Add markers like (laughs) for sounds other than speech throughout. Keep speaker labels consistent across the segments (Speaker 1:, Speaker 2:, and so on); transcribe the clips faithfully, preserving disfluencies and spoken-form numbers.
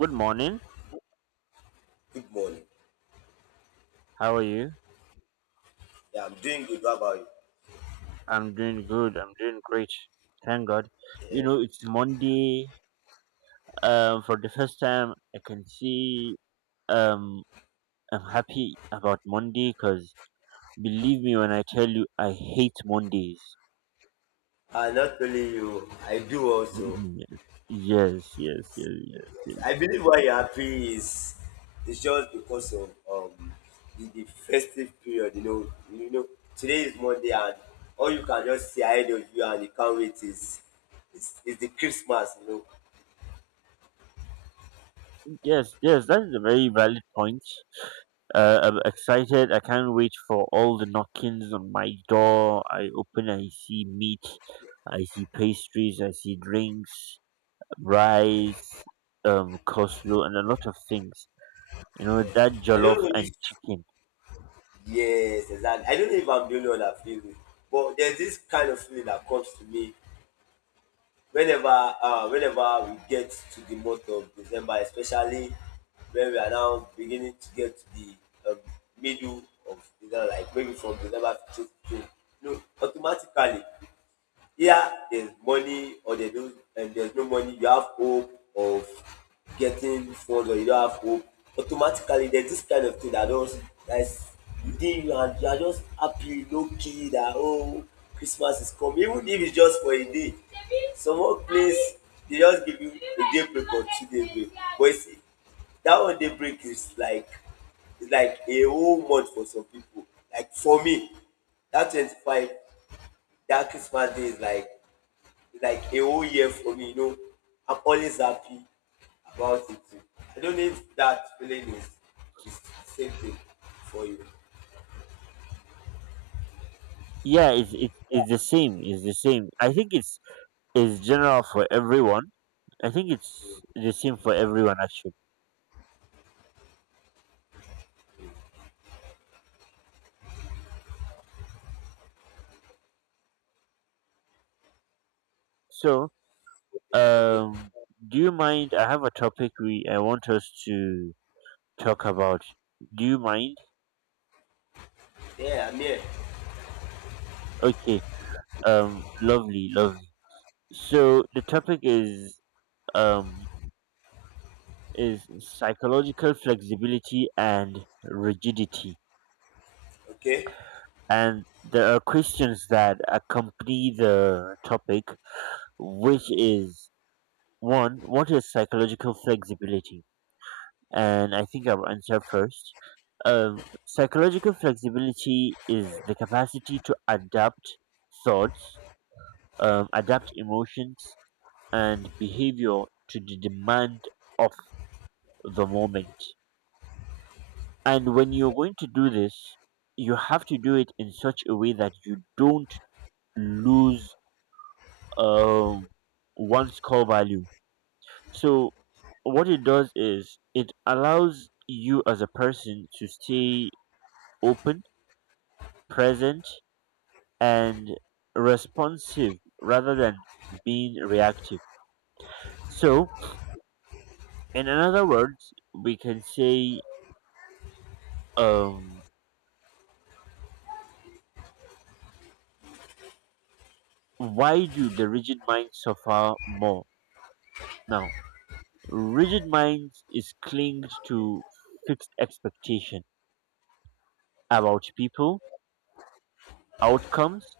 Speaker 1: Good morning.
Speaker 2: Good morning.
Speaker 1: How are you?
Speaker 2: Yeah, I'm doing good. What about you?
Speaker 1: I'm doing good. I'm doing great. Thank God. You know, it's Monday. Um, for the first time, I can see. Um, I'm happy about Monday because believe me when I tell you, I hate Mondays.
Speaker 2: Uh, not only you, I do also.
Speaker 1: (laughs) yes, yes, yes, yes, yes.
Speaker 2: I believe why you're happy is it's just because of um the, the festive period. You know, you know today is Monday, and all you can just see ahead of you and you can't wait is is, is the Christmas. You know,
Speaker 1: Yes, yes, that is a very valid point. Uh, I'm excited. I can't wait for all the knockings on my door. I open, I see meat, I see pastries, I see drinks, rice, um, coleslaw, and a lot of things. You know that
Speaker 2: I
Speaker 1: jollof
Speaker 2: don't know if
Speaker 1: and chicken.
Speaker 2: yes, exactly. I don't know if I'm the only one that feels it, but there's this kind of feeling that comes to me whenever uh, whenever we get to the month of December, especially when we are now beginning to get to the um, middle of December, like maybe from December fifteenth, you know. Automatically, here there's money or there's no, and there's no money, you have hope of getting funds or you don't have hope. Automatically there's this kind of thing that just that's within you, and you are just happy low key that oh, Christmas is coming even if it's just for a day. Some work place, they just give you a day break or two day break, but you see that one day break is like is like a whole month for some people. Like for me, that twenty-five, that Christmas day is like like a whole year for me. You know, I'm always happy about it. Too. I don't need that feeling is is same thing for you.
Speaker 1: Yeah, it's it's, it's the same. It's the same. I think it's it's general for everyone. I think it's the same for everyone actually. So,
Speaker 2: Okay.
Speaker 1: Um, do you mind? I have a topic we I want us to talk about. Do you mind?
Speaker 2: Yeah, I'm here.
Speaker 1: Okay. Um, lovely, lovely. So the topic is um is psychological flexibility and rigidity,
Speaker 2: Okay.
Speaker 1: and there are questions that accompany the topic, which is one, what is psychological flexibility? And I think I will answer first. Um, psychological flexibility is the capacity to adapt thoughts, um, adapt emotions, and behavior to the demand of the moment. And when you're going to do this, you have to do it in such a way that you don't lose um, one's core value. So, what it does is it allows you as a person to stay open, present, and responsive rather than being reactive. So, in another words, we can say, um, why do the rigid mind suffer more? Now, rigid mind is clinged to fixed expectation about people, outcomes,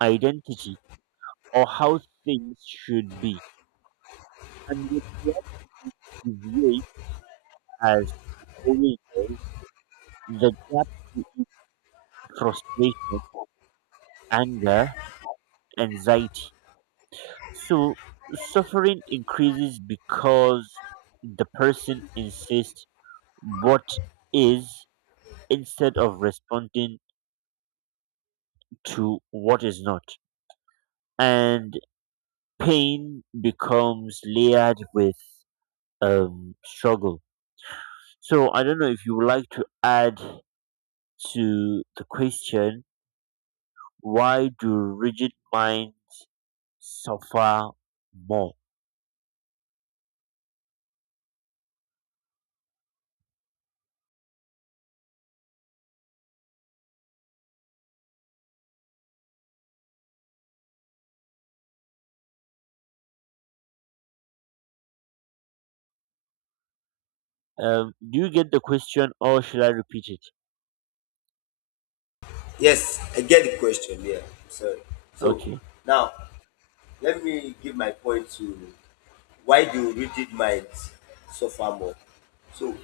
Speaker 1: identity, or how things should be. And with reality deviate as it always does, the gap creates frustration, anger, anxiety. So suffering increases because the person insists what is instead of responding to what is not. And pain becomes layered with um, struggle. So I don't know if you would like to add to the question, why do rigid minds suffer more? Um, do you get the question or should I repeat it?
Speaker 2: Yes, I get the question. Yeah, I'm sorry. So
Speaker 1: Okay.
Speaker 2: now let me give my point to why do rigid minds suffer more. So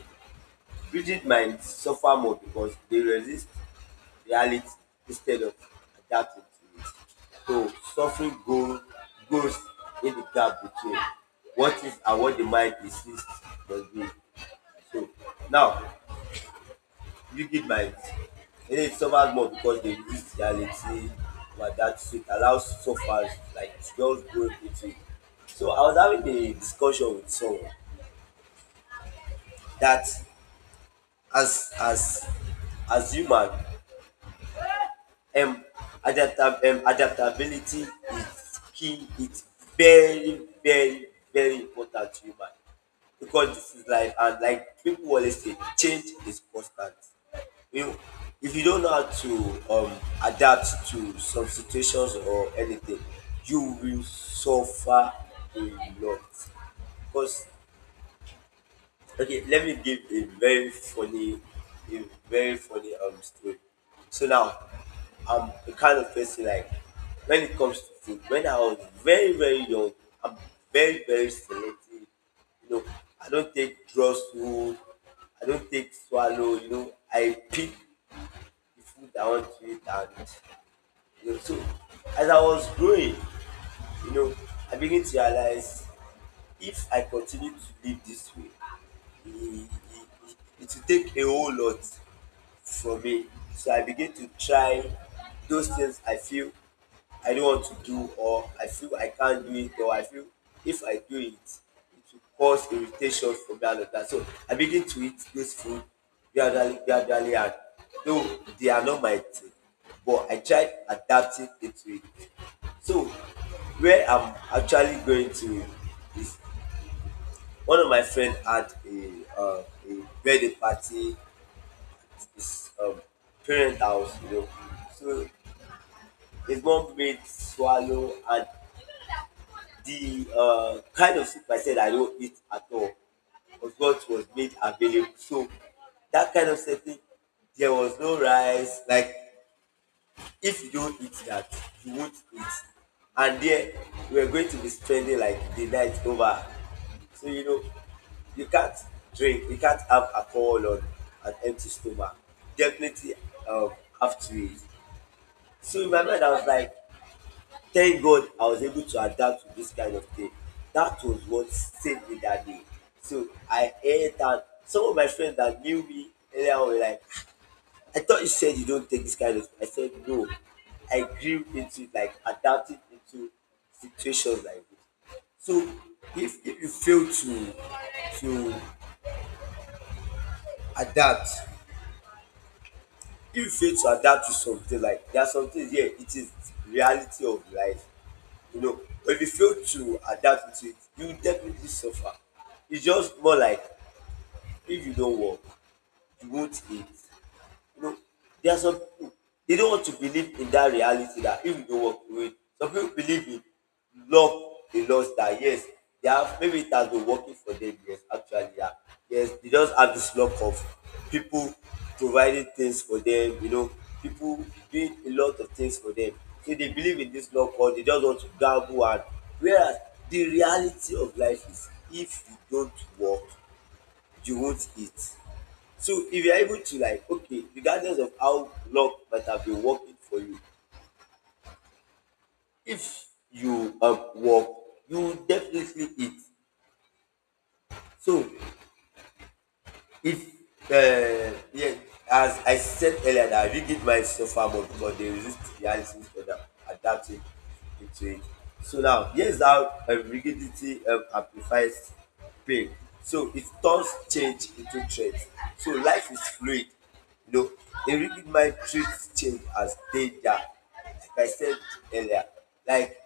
Speaker 2: rigid minds suffer more because they resist reality instead of adapting to it, so suffering go grows in the gap between what is and what the mind insists must be. So now rigid minds, they suffer more because they resist reality and adapt, so it allows sufferers like to just grow into it. So I was having a discussion with someone that as as as human, um adapta um adaptability is key. It's very, very very important to human, because this is life and like people always say change is constant. You know, if you don't know how to um adapt to some situations or anything, you will suffer a lot because, okay, let me give a very funny, a very funny um story. So now, I'm the kind of person like when it comes to food. When I was very, very young, I'm very, very selective. You know, I don't take drugs food. I don't take swallow. You know, I pick the food I want to eat, and you know, so as I was growing. You know, I'm beginning to realize if I continue to live this way, it, it, it will take a whole lot from me. So I begin to try those things I feel I don't want to do, or I feel I can't do it, or I feel if I do it, it will cause irritation for me and all that. So I begin to eat this food gradually, gradually, and though they are not my thing, but I try adapting into it. So where I'm actually going to is one of my friend had a uh, a birthday party, his um, parent house, you know. So his mom made swallow, and the uh, kind of soup I said I don't eat at all was what was made available. So that kind of setting, there was no rice. Like if you don't eat that, you won't eat. And there we were going to be spending like the night over. So you know, you can't drink, you can't have alcohol on an empty stomach. Definitely um, have to eat. So in my mind, I was like, thank God I was able to adapt to this kind of thing. That was what saved me that day. So I heard that some of my friends that knew me earlier on were like, I thought you said you don't take this kind of. I said no. I grew into it, like adapted into situations like this. So if, if you fail to to adapt, if you fail to adapt to something, like there are some things, yeah, it is reality of life. You know, if you fail to adapt to it, you will definitely suffer. It's just more like if you don't work, you won't eat. You know, there are some people, they don't want to believe in that reality that if you don't walk away, some people believe in luck. They lost that yes, they have, maybe it has been working for them, yes actually, yeah. Yes, they just have this luck of people providing things for them, you know, people doing a lot of things for them. So they believe in this luck, or they just want to gamble, and whereas the reality of life is if you don't work, you won't eat. So if you're able to like, okay, regardless of how luck might have been working for you, if you um, work, you will definitely eat. So if uh, yeah, as I said earlier, that I really did might suffer, but, but they resist reality instead of adapting into it. So now, here's how um, rigidity um, amplifies pain. So it turns change into threat. So life is fluid. You know, a rigid mind treats change as danger. Like I said earlier, like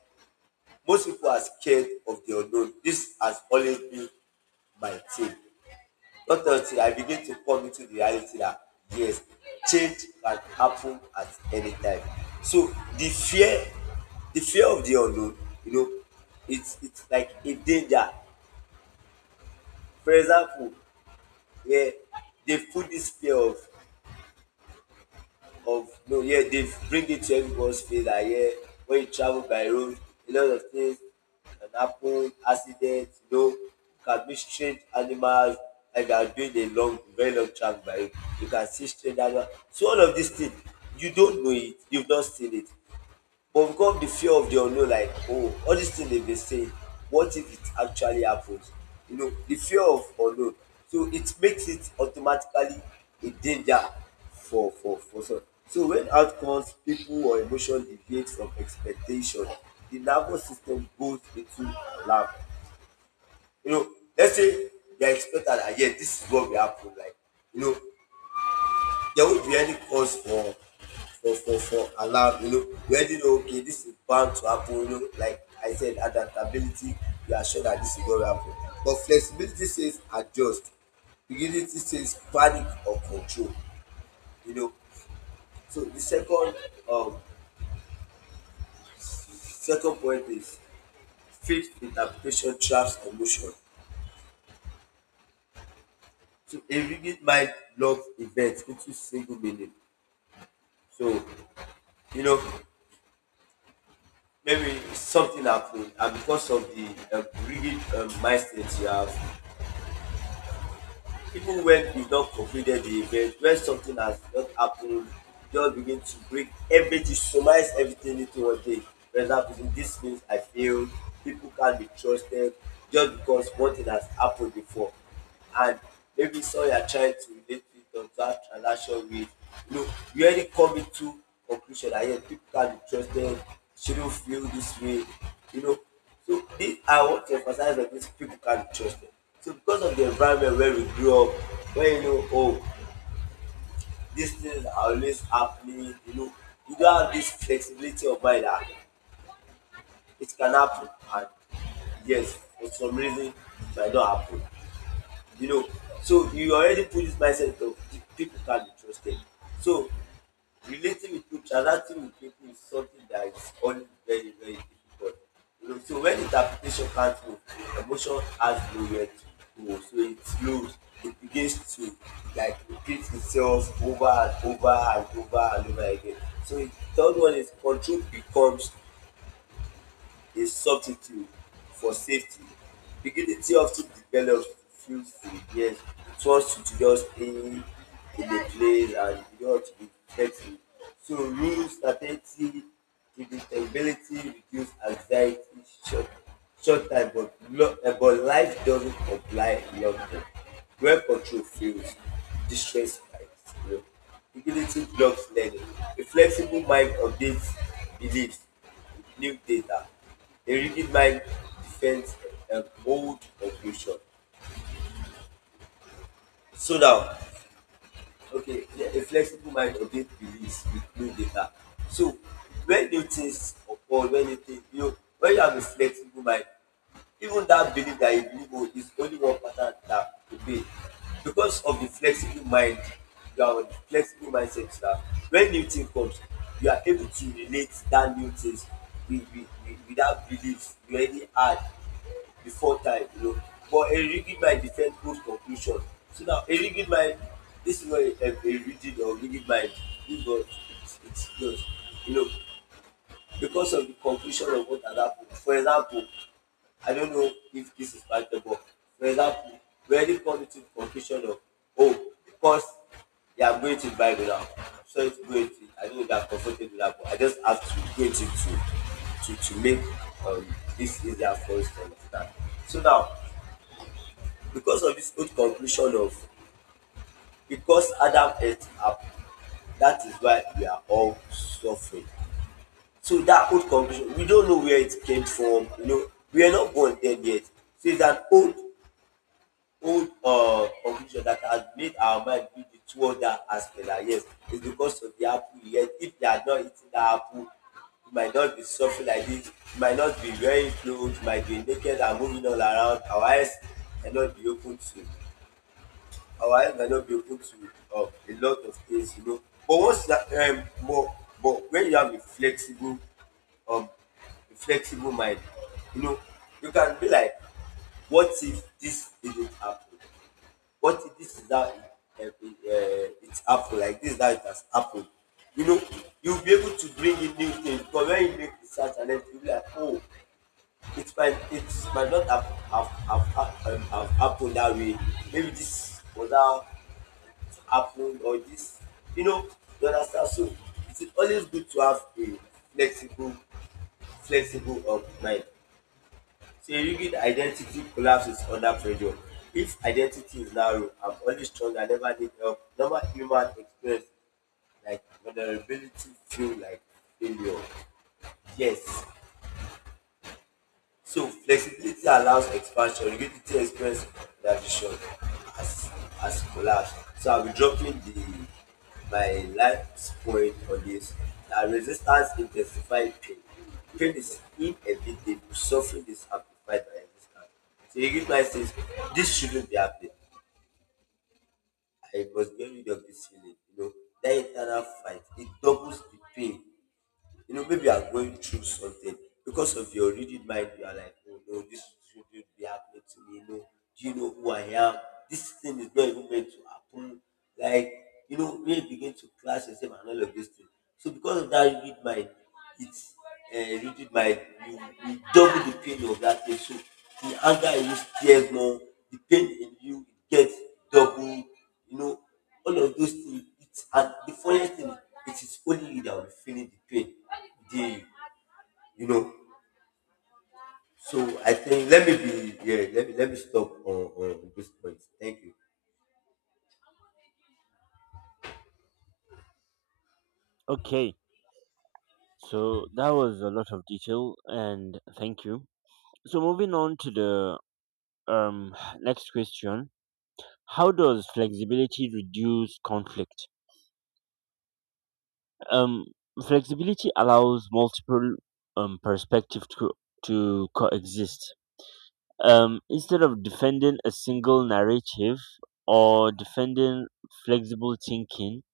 Speaker 2: most people are scared of the unknown. This has always been my thing. Not until I begin to come into the reality that yes, change can happen at any time. So the fear, the fear of the unknown, you know, it's it's like a danger. For example, yeah, they put this fear of of no, yeah, they bring it to everybody's face that yeah, when you travel by road, a lot of things can happen, accidents. You know, you can meet strange animals, like you are doing a long very long travel by road, you can see strange animals. So all of these things, you don't know it, you've not seen it. Overcome the fear of the unknown like oh, all dis thing dem dey say, what if it actually happens? You know, the fear of unknown. So it makes it automatically a danger for for for some. So when outcomes, people or emotion deviate from expectation, the nervous system goes into alarm. You know, let's say you are expected dat yes dis is what will happen, like, you know, there won't be any cause for for for for alarm. You know, we already know, okay, this is bound to happen. You know, like I said, adaptability, we are sure that this is going to happen, but flexibility says adjust, rigidity says panic or control, you know. So the second um second point is fixed interpretation traps emotion. So a rigid mind blocks events into single meaning. So, you know, maybe something happened, and because of the um, rigid um, mindset you have, even when you don completed the event, when something has not happened, just begin to break everything, surmise everything into one thing. For example, say this means I failed, people can't be trusted, just because one thing has happened before. And maybe some you are trying to relate fit observe transaction with, you know, we already coming to conclusion that yes people can be trusted, shouldn't feel this way, you know. So this I want to emphasize that these people can be trusted. So because of the environment where we grew up, where you know, oh, these things are always happening, you know, you don't have this flexibility of mind that it can happen, and yes for some reason it might not happen, you know. So you already put this mindset of people can be trusted. So relating with people, transacting with people is something that is only very, very difficult. You know, so when interpretation can't move, emotion has nowhere to go. So it slows, it begins to like repeat itself over and over and over and over again. So the third one is control becomes a substitute for safety. Dignity of ten develops fulfiled yes trust to just stay in the place and you want to be flexible. So rules certainty predictability reduce anxiety short short time but lo um but life doesn't comply long term. When control fails, distress spikes. Utility blocks learning. A flexible mind updates beliefs with new data. A rigid mind defends an old conclusion. So now, okay, yeah, a flexible mind update beliefs with new data. So when new things occur, when you think, you know, when you have a flexible mind, even that belief that you believe oh, is only one pattern that obey. Because of the flexible mind, you are on the flexible mindset that when new thing comes, you are able to relate that new things with, with, with, with that belief you already had before time you know But a rigid mind dey set good conclusion. So now a rigid mind, this is what a, a, a rigid or rigid mind give us. It's it's just, you know because of the conclusion of what had happened. For example, I don't know if this is factor, but for example, we already come to the conclusion of, oh, because they are going to the Bible now. Sorry to go into it, I don't know if they are comfortable with that, but I just have to go into it to to to make um, this easier for us to understand. So now, because of this old conclusion of, because Adam ate apple, that is why we are all suffering. So that old conclusion, we don't know where it came from. You know, we are not born dead yet. So it's an old, old uh, conclusion that has made our mind be the toward that aspect. That yes, it's because of the apple. Yet, if they are not eating that apple, you might not be suffering like this. You might not be wearing clothes. You might be naked and moving all around. Our eyes cannot be open to. Our eye might not be open to um a lot of things, you know. But once that um but but when you have a flexible, um a flexible mind, you know, you can be like, what if this didn't happen? What if this is how it, uh, it, uh, it happened? Like this is how it has happened. You know, you'll be able to bring in new things. Because when you make research and then you'll be like, oh, it might it might not have have, have, have, um, have happened that way. Maybe this was how happened or this, you know, you understand. So it is always good to have a flexible flexible of mind. So a rigid identity collapses under pressure. If identity is narrow, I'm always strong, I never need help, normal human experience like vulnerability feel like failure. Yes. So flexibility allows expansion, rigidity expresses reaction as as collapse. So I'll be dropping the my last point on this. That resistance intensifies pain. Pain is inevitable. Suffering is amplified by resistance. So you give my says this shouldn't be happening. I must get rid of this feeling. You know, that internal fight, it doubles the pain. You know, maybe you are going through something, because of your rigid mind. You are like, oh no, this shouldn't be happening to me. No, do you know who I am? This thing is not even meant to happen. Like, you know, when you begin to clash yourself and all of these things. So because of that rigid mind, it's uh, rigid mind. You, you double the pain of that thing. So the anger in you stares more. The pain in you it gets double. You know, all of those things it's and the funniest thing, it is only you that will be feeling the pain. The, you you know. So I think let me be. Yeah, let me let me stop on on this point. Thank you.
Speaker 1: Okay, so that was a lot of detail, and thank you. So moving on to the um (sighs) next question, how does flexibility reduce conflict? Um, Flexibility allows multiple um perspectives to to coexist. Um, instead of defending a single narrative or defending flexible thinking,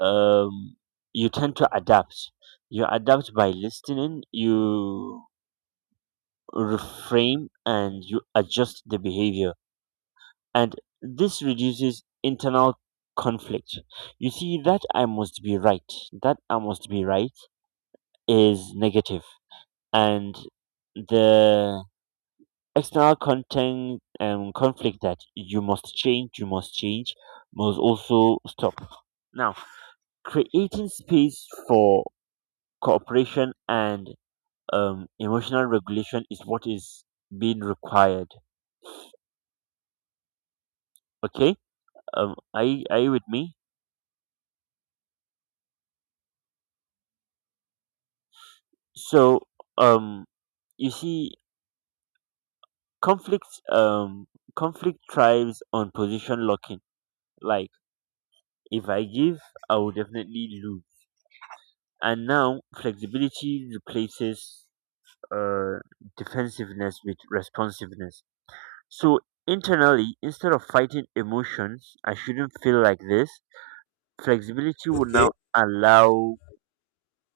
Speaker 1: um, you tend to adapt. You adapt by listening. You reframe and you adjust the behavior. And this reduces internal conflict. You see, that I must be right, that I must be right is negative, and the external content um, conflict that you must change, you must change, must also stop. Now, creating space for cooperation and um, emotional regulation is what is being required. Okay. Um, are you, are you with me? So, um, you see, conflict um conflict thrives on position locking. Like if I give, I will definitely lose. And now flexibility replaces uh defensiveness with responsiveness. So internally, instead of fighting emotions, I shouldn't feel like this. Flexibility will
Speaker 2: Okay.
Speaker 1: now allow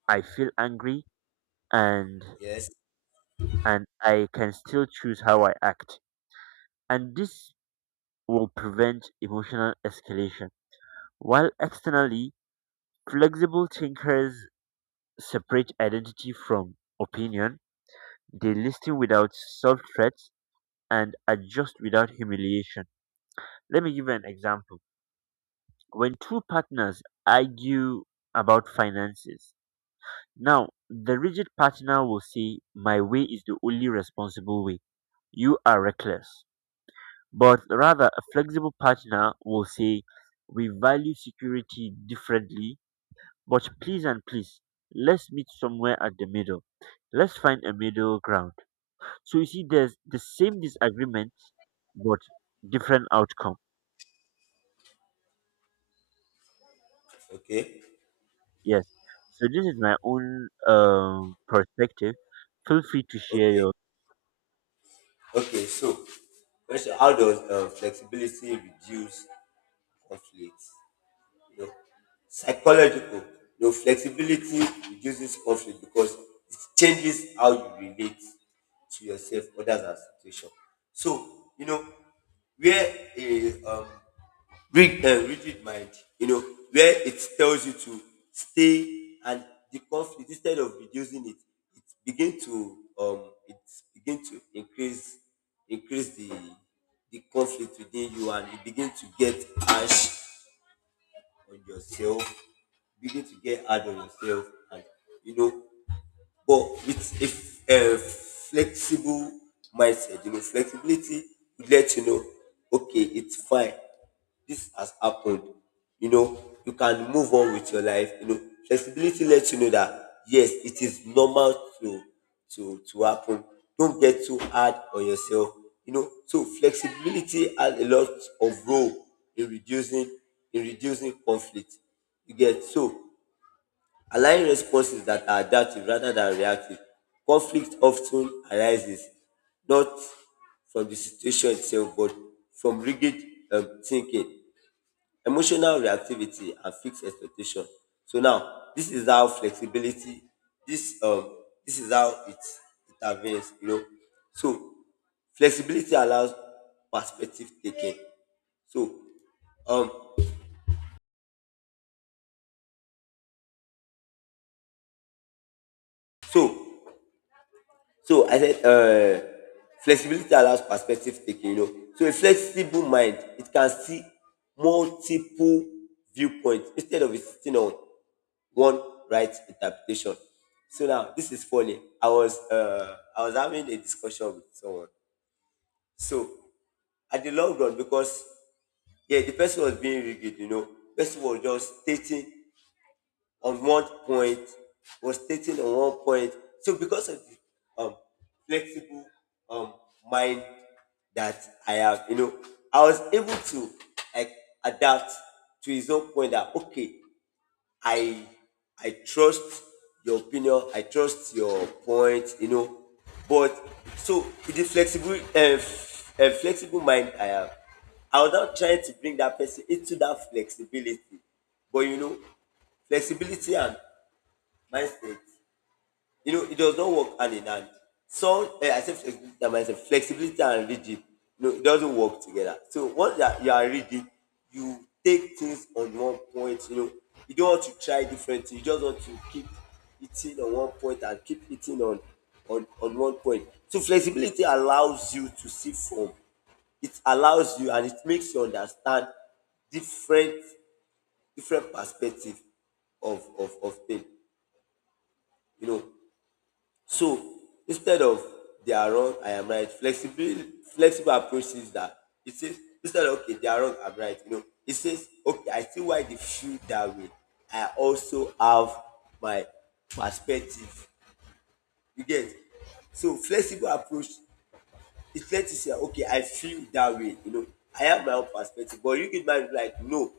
Speaker 1: I feel angry and
Speaker 2: Yes.
Speaker 1: and I can still choose how I act, and this will prevent emotional escalation. While externally, flexible thinkers separate identity from opinion, they listen without self threats, and adjust without humiliation. Let me give you an example. When two partners argue about finances, now the rigid partner will say, "My way is the only responsible way. You are reckless." But rather, a flexible partner will say, "We value security differently, but please and please, let's meet somewhere at the middle. Let's find a middle ground." So you see, there's the same disagreement, but different outcome.
Speaker 2: Okay.
Speaker 1: Yes. So this is my own um, perspective. Feel free to share
Speaker 2: Okay.
Speaker 1: your.
Speaker 2: Okay, so question, how does um, flexibility reduce conflict, you know, psychological. You know, flexibility reduces conflict because it changes how you relate to yourself, others, and situation. So, you know, where a um, rig- uh, rigid mind, you know, where it tells you to stay and the conflict instead of reducing it, it begin to um, it begin to increase increase the the conflict within you and you begin to get harsh on yourself, begin to get hard on yourself, and you know. But with a, f- a flexible mindset, you know, flexibility would let you know, okay, it's fine. This has happened. You know, you can move on with your life. You know, flexibility lets you know that yes, it is normal to to to happen. Don't get too hard on yourself. You know, so flexibility has a lot of role in reducing, in reducing conflict. You get. So allowing responses that are adaptive rather than reactive, conflict often arises not from the situation itself but from rigid um, thinking, emotional reactivity, and fixed expectation. So now, this is how flexibility, this um, this is how it intervenes. You know, so flexibility allows perspective taking. So um, so So I said, uh, flexibility allows perspective taking, you know. So a flexible mind, it can see multiple viewpoints instead of it sitting on one right interpretation. So now this is funny. I was uh, I was having a discussion with someone. So at the long run, because yeah, the person was being rigid, you know, person was just stating on one point, was stating on one point. So because of the um, flexible um, mind that I have, you know, I was able to like adapt to his own point that okay, I I trust your opinion. I trust your point. You know, but so with the flexible um, um, flexible mind I have, I was not trying to bring that person into that flexibility. But you know, flexibility and mindset, you know, it does not work hand in hand. So eh, I say flexibility and mindset, flexibility and rigid. No, it doesn't work together. So once you are, you are rigid, you take things on one point. You know, you don't want to try different things. You just want to keep eating on one point and keep eating on on on one point. So flexibility allows you to see from. It allows you and it makes you understand different, different perspective of of of thing, you know. So instead of they are wrong, I am right, flexibility flexible approach says that, it says instead of okay, they are wrong, I'm right. You know, it says, okay, I see why they feel that way. I also have my perspective. You get. So flexible approach, it's fair to say okay, I feel that way, you know, I have my own perspective. But rigid mind be like, no,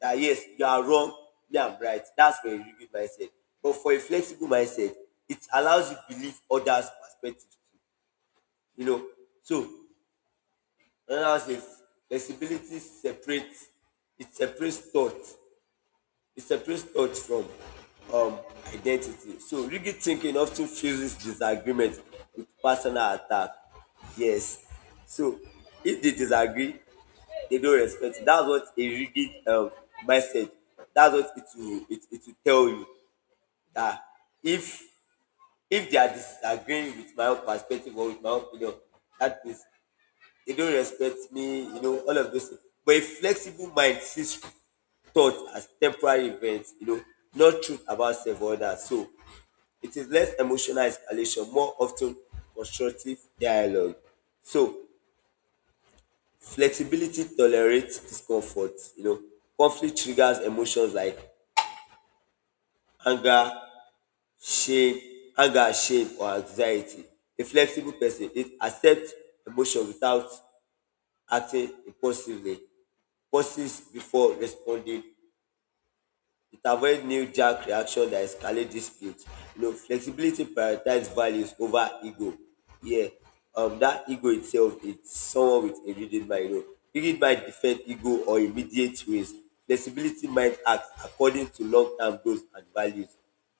Speaker 2: that yes, you are wrong, me I'm right. That's for a rigid mindset. But for a flexible mindset, it allows you to believe others perspectives too, you know. So another one say flexibility separates, it separates thought it separates thought from um, identity. So rigid thinking often fuses disagreement with personal attack. Yes. So if they disagree, they don't respect you. That's what a rigid um, mindset, that's what it will it, it will tell you that, if if they are disagreeing with my own perspective or with my own opinion, that is they don't respect me, you know, all of those things. But a flexible mind sees thought as temporary events, you know, not truth about self or that. So it is less emotional escalation, more often constructive dialogue. So flexibility tolerates discomfort, you know. Conflict triggers emotions like anger, shame, anger, shame, or anxiety. A flexible person it accepts emotion without acting impulsively, pauses before responding. It avoids knee-jerk reaction that escalate dispute. You know, flexibility prioritizes values over ego. Yeah, um, that ego itself, it's someone with a rigid mind. You know, rigid mind defend ego or immediate ways. Flexibility mind acts according to long-term goals and values.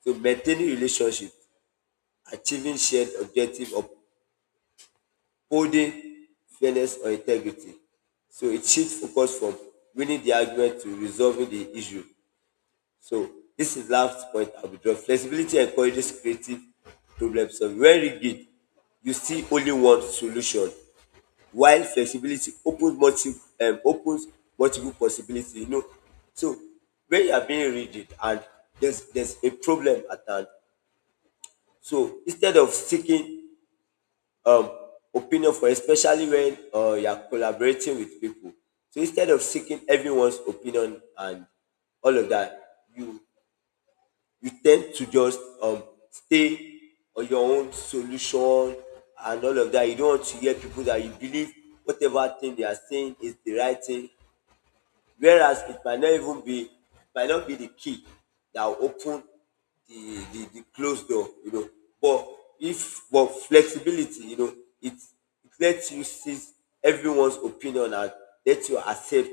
Speaker 2: So maintaining relationships, achieving shared objective, upholding fairness or integrity. So it shifts focus from winning the argument to resolving the issue. So this is last point I will draw. Flexibility encourages creative problem solving. When rigid, you see only one solution, while flexibility opens multiple, um opens multiple possibilities. You know, so when you are being rigid and there's there's a problem at hand, so instead of seeking um opinion for especially when uh, you are collaborating with people, so instead of seeking everyone's opinion and all of that, you you tend to just um, stay on your own solution and all of that. You don't want to hear people that you believe whatever thing they are saying is the right thing, whereas it might not even be, it might not be the key that will open the the, the closed door, you know. But if but flexibility, you know, it it lets you see everyone's opinion and lets you accept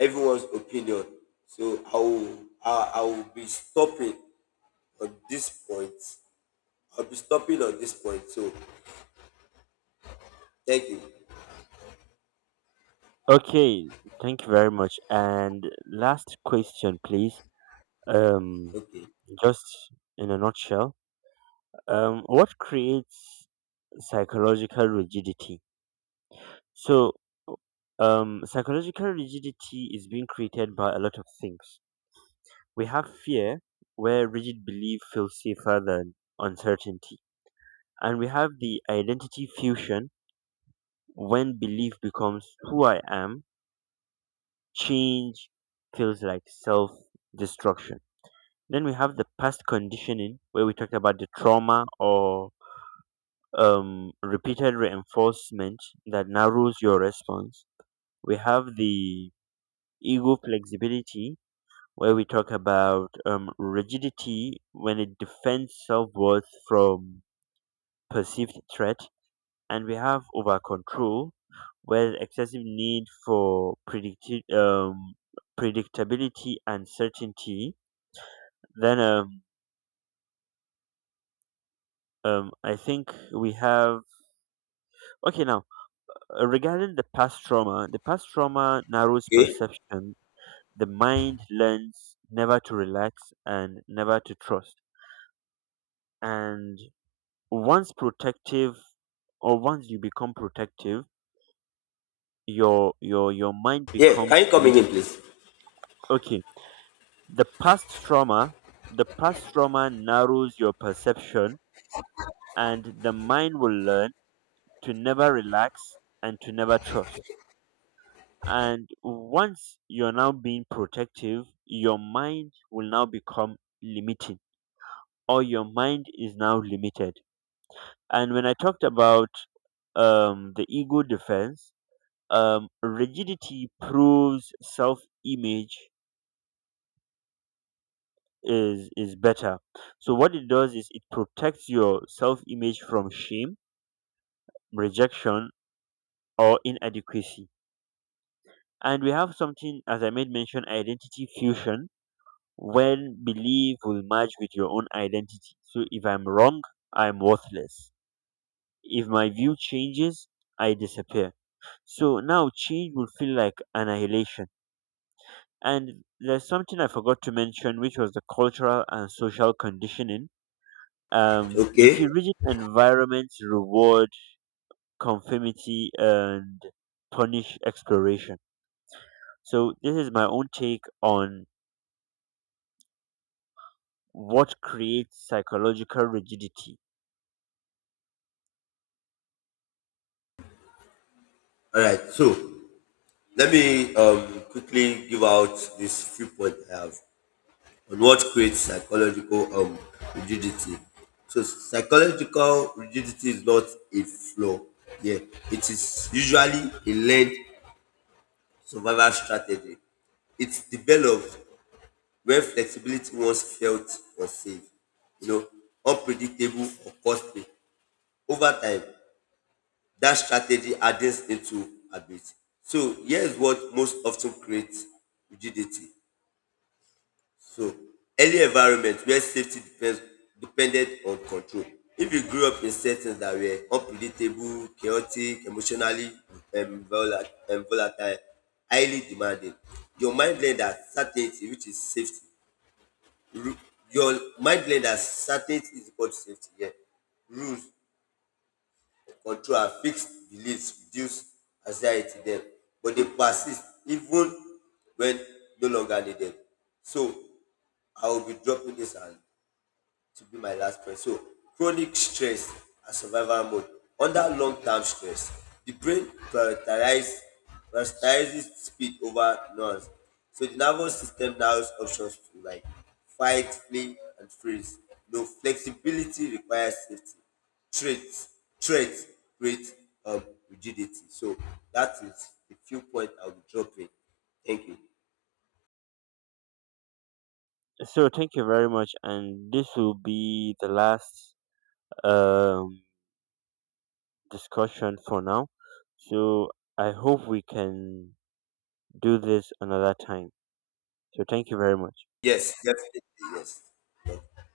Speaker 2: everyone's opinion. So I will, I, I will be stopping on this point. I'll be stopping on this point. So thank you.
Speaker 1: Okay, thank you very much. And last question, please. Um, just in a nutshell. Um, what creates psychological rigidity? So, um, psychological rigidity is being created by a lot of things. We have fear, where rigid belief feels safer than uncertainty. And we have the identity fusion, when belief becomes who I am, change feels like self destruction. Then we have the past conditioning, where we talked about the trauma or um, repeated reinforcement that narrows your response. We have the ego flexibility, where we talk about um, rigidity when it defends self worth from perceived threat. And we have over control, where excessive need for predicti- um, predictability and certainty. Then um, um, I think we have, okay, now uh, regarding the past trauma, the past trauma narrows
Speaker 2: Okay.
Speaker 1: perception, the mind learns never to relax and never to trust. And once protective or once you become protective, your your your mind
Speaker 2: Yeah, can
Speaker 1: becomes
Speaker 2: you come again,
Speaker 1: limiting.
Speaker 2: please?
Speaker 1: Okay. The past trauma the past trauma narrows your perception and the mind will learn to never relax and to never trust. And once you're now being protective, your mind will now become limiting or your mind is now limited. And when I talked about um, the ego defense, um, rigidity proves self-image is is better. So what it does is it protects your self-image from shame, rejection, or inadequacy. And we have something, as I made mention, identity fusion, when belief will merge with your own identity. So if I'm wrong, I'm worthless. If my view changes, I disappear. So now change will feel like annihilation. And there's something I forgot to mention, which was the cultural and social conditioning. Um, you see,
Speaker 2: Okay.
Speaker 1: rigid environments reward conformity and punish exploration. So, this is my own take on what creates psychological rigidity.
Speaker 2: All right. So let me um quickly give out this few points I have on what creates psychological um rigidity. So psychological rigidity is not a flaw. Yeah, it is usually a learned survival strategy. It's developed where flexibility once felt unsafe, you know, unpredictable or costly. Over time, that strategy hardens into habit. So here's what most often creates rigidity. So early environment where safety depends depended on control. If you grew up in settings that were unpredictable, chaotic, emotionally um, vola- um, volatile, highly demanding, your mind learned that certainty, which is safety, Ru- your mind blenders, certainty is equal to safety. Yeah. Rules, control, and fixed beliefs reduce anxiety then, but they persist even when no longer needed. So I will be dropping this and to be my last point. So chronic stress and survival mode. Under long term stress, the brain prioritizes, prioritizes speed over noise. So the nervous system now has options to like fight, flee, and freeze. No flexibility requires safety. Threat, threat creates um, rigidity. So that is the few points I will drop in. Thank you.
Speaker 1: So, thank you very much, and this will be the last um, discussion for now. So, I hope we can do this another time. So, thank you very much.
Speaker 2: Yes, definitely. Yes.